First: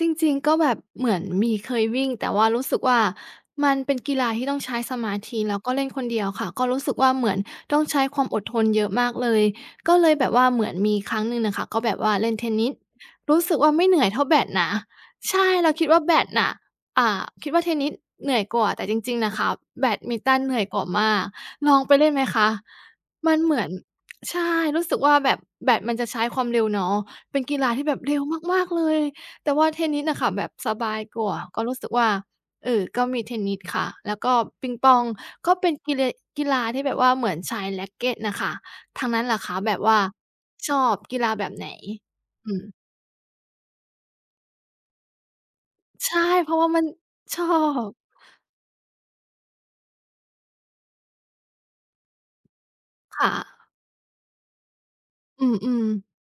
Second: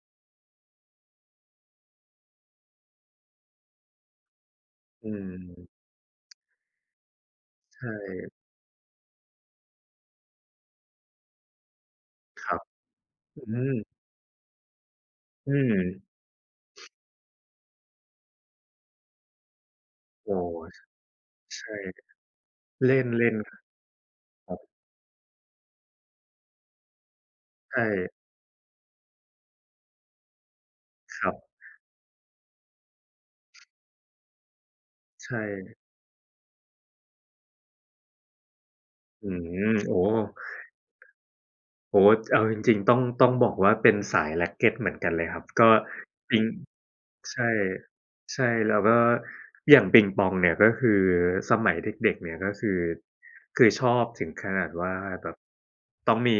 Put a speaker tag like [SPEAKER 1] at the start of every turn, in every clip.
[SPEAKER 1] จริง ๆ ก็แบบเหมือนมี เคยวิ่ง แต่ว่ารู้สึกว่ามันเป็น กีฬาที่ต้องใช้ส
[SPEAKER 2] อ
[SPEAKER 1] ม
[SPEAKER 2] ื
[SPEAKER 1] าธิ แล้ว
[SPEAKER 2] ม
[SPEAKER 1] ก็เล่นคนเดียวค่ะ ก็รู้สึกว่าเหมือนต
[SPEAKER 2] ใช
[SPEAKER 1] ้องใช้ความ
[SPEAKER 2] ่
[SPEAKER 1] อดทนเยอะมากเลย ก็เลยแบบว่าเหมือนมีครั้งหนึ่งน่ะค่ะ ก็แบบว่าเล่นเท
[SPEAKER 2] คร
[SPEAKER 1] น
[SPEAKER 2] ับ
[SPEAKER 1] นิส รู
[SPEAKER 2] อ
[SPEAKER 1] ้
[SPEAKER 2] ื
[SPEAKER 1] สึกว่า
[SPEAKER 2] ม
[SPEAKER 1] ไม่เหนื่อยเท่าแบดนะ ใช่
[SPEAKER 2] อื
[SPEAKER 1] เราคิด
[SPEAKER 2] ม
[SPEAKER 1] ว่าแบดน่ะ อ่า คิดว่าเทนนิสเหนื่อยกว่า แต่จริง ๆ น่ะคะแบดมินต
[SPEAKER 2] อ๋อ
[SPEAKER 1] ันเหนื่อยก
[SPEAKER 2] ช
[SPEAKER 1] ว่ามาก
[SPEAKER 2] ใช
[SPEAKER 1] ล
[SPEAKER 2] ่
[SPEAKER 1] องไปเล่นไหมคะ?
[SPEAKER 2] เล
[SPEAKER 1] ม
[SPEAKER 2] ่
[SPEAKER 1] ั
[SPEAKER 2] น
[SPEAKER 1] นเหมือน ใช
[SPEAKER 2] ๆ ค
[SPEAKER 1] ่
[SPEAKER 2] รับ
[SPEAKER 1] รู้สึกว่า แบบแบดมันจะใช้ความเร็วเนาะ เป็นกีฬา
[SPEAKER 2] ใช
[SPEAKER 1] ที่แบบ
[SPEAKER 2] ่
[SPEAKER 1] เร็วมาก ๆ เลย แต่ว่าเทนนิสน่ะค่ะแบบสบายก
[SPEAKER 2] ค
[SPEAKER 1] ว
[SPEAKER 2] รั
[SPEAKER 1] ่า
[SPEAKER 2] บ
[SPEAKER 1] ก็รู้สึกว่า เอ่อ ก็มีเทนนิสค่ะ แล้วก็ปิงปอง
[SPEAKER 2] ใช
[SPEAKER 1] ก็เป็น
[SPEAKER 2] ่
[SPEAKER 1] กีเล กีฬาที่แบบว่าเหมือนใช้แร็กเกตน่ะค่ะ ทางนั้
[SPEAKER 2] อ
[SPEAKER 1] น
[SPEAKER 2] ื
[SPEAKER 1] ล่ะคะแ
[SPEAKER 2] ม
[SPEAKER 1] บบว
[SPEAKER 2] โอ
[SPEAKER 1] ่
[SPEAKER 2] ้
[SPEAKER 1] าชอบกีฬาแบบ ไหน?
[SPEAKER 2] โอ้โฮ เอา
[SPEAKER 1] อื
[SPEAKER 2] จร
[SPEAKER 1] ม
[SPEAKER 2] ิง ๆ ต้อง ต้องบอกว่าเป็นสายแร็กเกตเหมือนกันเลยครับ ก็
[SPEAKER 1] ใช่
[SPEAKER 2] จริง
[SPEAKER 1] เพราะว่ามัน
[SPEAKER 2] ใ
[SPEAKER 1] ช
[SPEAKER 2] ช
[SPEAKER 1] อ
[SPEAKER 2] ่
[SPEAKER 1] บ
[SPEAKER 2] ใช่ แล้วก็อย่างปิงปองเนี่ย ก็คือสมัยเด็ก ๆ เนี่ย ก็คือ
[SPEAKER 1] ค่
[SPEAKER 2] ค
[SPEAKER 1] ะ
[SPEAKER 2] ือชอบถึงขนาดว่าแบบ
[SPEAKER 1] อือ ๆ
[SPEAKER 2] ต้องมี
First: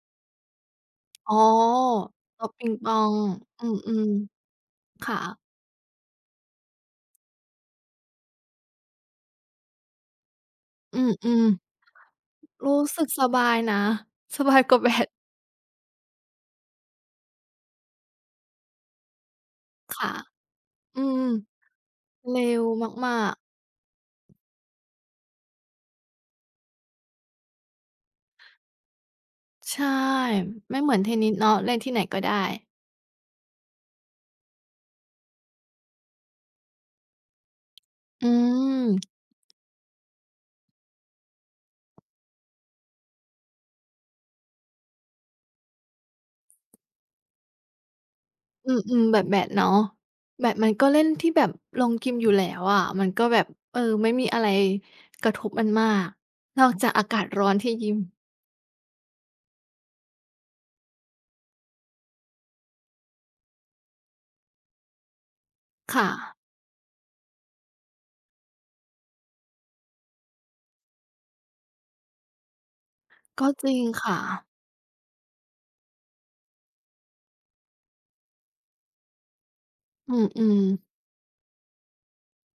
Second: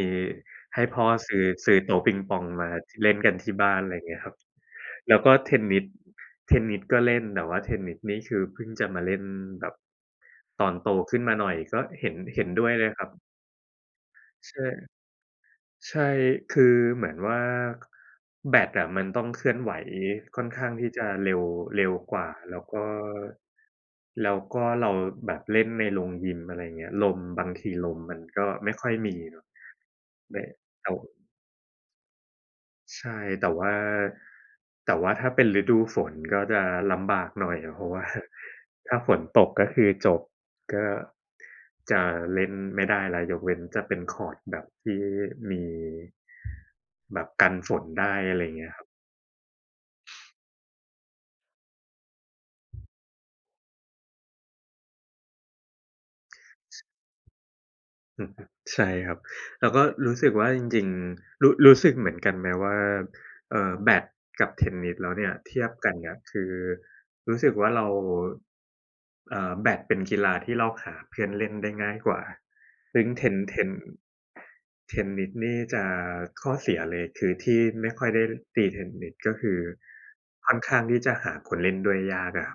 [SPEAKER 2] ให้พ่อ
[SPEAKER 1] อ
[SPEAKER 2] ซ
[SPEAKER 1] ๋อ
[SPEAKER 2] ื้อ ซื้อโต๊ะปิงป
[SPEAKER 1] โต
[SPEAKER 2] อง
[SPEAKER 1] ๊ะ ป
[SPEAKER 2] ม
[SPEAKER 1] ิ
[SPEAKER 2] า
[SPEAKER 1] งป
[SPEAKER 2] ที
[SPEAKER 1] อ
[SPEAKER 2] ่ เล่
[SPEAKER 1] ง
[SPEAKER 2] นกันที่
[SPEAKER 1] อ
[SPEAKER 2] บ
[SPEAKER 1] ื
[SPEAKER 2] ้าน ไร
[SPEAKER 1] ม
[SPEAKER 2] เงี้ยครับ
[SPEAKER 1] ๆ ค
[SPEAKER 2] แล
[SPEAKER 1] ่
[SPEAKER 2] ้วก็
[SPEAKER 1] ะ
[SPEAKER 2] เทนนิส เทนนิสก็เล่น แต่ว่าเทนนิสนี่คือ เพิ่งจะมาเล่นแบบตอนโต
[SPEAKER 1] อื
[SPEAKER 2] ขึ้นมา
[SPEAKER 1] ม
[SPEAKER 2] หน่อย ก็เห็น เห็นด
[SPEAKER 1] ๆ
[SPEAKER 2] ้
[SPEAKER 1] ร
[SPEAKER 2] ว
[SPEAKER 1] ู
[SPEAKER 2] ย
[SPEAKER 1] ้
[SPEAKER 2] เลย
[SPEAKER 1] ส
[SPEAKER 2] ค
[SPEAKER 1] ึ
[SPEAKER 2] รั
[SPEAKER 1] ก
[SPEAKER 2] บ
[SPEAKER 1] สบายนะ ส
[SPEAKER 2] ใ
[SPEAKER 1] บ
[SPEAKER 2] ช
[SPEAKER 1] าย
[SPEAKER 2] ่
[SPEAKER 1] กว่าแบด
[SPEAKER 2] ใช่ คือเหมือนว่า ค แบดอะมันต้องเคลื่อนไหว
[SPEAKER 1] ค่ะ
[SPEAKER 2] ค่อนข้างที่
[SPEAKER 1] อื
[SPEAKER 2] จะ
[SPEAKER 1] ม
[SPEAKER 2] เร็ว เร็วกว่า
[SPEAKER 1] เร็
[SPEAKER 2] แล้
[SPEAKER 1] ว
[SPEAKER 2] วก็
[SPEAKER 1] มาก ๆ
[SPEAKER 2] แล้วก็เราแบบเล่นในโรงยิม อะไรเงี้ย ลม บางทีลมมันก็ไม่ค่อยมี เนาะ
[SPEAKER 1] ใช่
[SPEAKER 2] แบ
[SPEAKER 1] ไม่
[SPEAKER 2] เร
[SPEAKER 1] เห
[SPEAKER 2] า
[SPEAKER 1] มือนเทนนิสเนาะ เล่นที่ไหนก็ได้
[SPEAKER 2] ใช่ แต่ว่า แต่ว่าถ้าเป็นฤดูฝนก็จะลำบากหน่อย เพราะว่า
[SPEAKER 1] อืม
[SPEAKER 2] ถ้าฝนตก ก็คือจบ ก็จะเล่นไม่ได้แล้ว ยกเว้นจะเป็นคอร์ตแบบที่มี แบบกันฝนได้ อะไรอย่างเงี
[SPEAKER 1] อ
[SPEAKER 2] ้
[SPEAKER 1] ื
[SPEAKER 2] ยครับ
[SPEAKER 1] ม ๆ แบบแบดเนาะ แบดมันก็เล่นที่แบบโรงยิม อยู่แล้วอะมันก็แบบ เอ่อ ไม่มีอะไรกระทบมันมากนอกจากอากาศร้อนที่ยิม
[SPEAKER 2] อือฮึ ใช่ครับ แล้วก็รู้สึกว่า จริง ๆ รู้ รู้สึกเหมือนกันไหมว่า เอ่อ แบดกับ เทนนิสแล้วเนี่ย เทียบกั
[SPEAKER 1] ค
[SPEAKER 2] น
[SPEAKER 1] ่
[SPEAKER 2] กับ
[SPEAKER 1] ะ
[SPEAKER 2] คือรู้สึกว่า เรา เอ่อ แบดเป็นกีฬาที่เราหาเพื่อนเล่นได้ง่ายกว่า ซึ่งเทน
[SPEAKER 1] ก็
[SPEAKER 2] เท
[SPEAKER 1] จร
[SPEAKER 2] น
[SPEAKER 1] ิงค่ะ
[SPEAKER 2] เทนนิสนี่จะข้อเสียเลย คือที่ไม่ค่อยได้ตีเทนนิส ก็คือ
[SPEAKER 1] อื
[SPEAKER 2] ค่อ
[SPEAKER 1] อ
[SPEAKER 2] นข
[SPEAKER 1] ๆ
[SPEAKER 2] ้างที่จะหาคนเล่นด้วยยาก อะ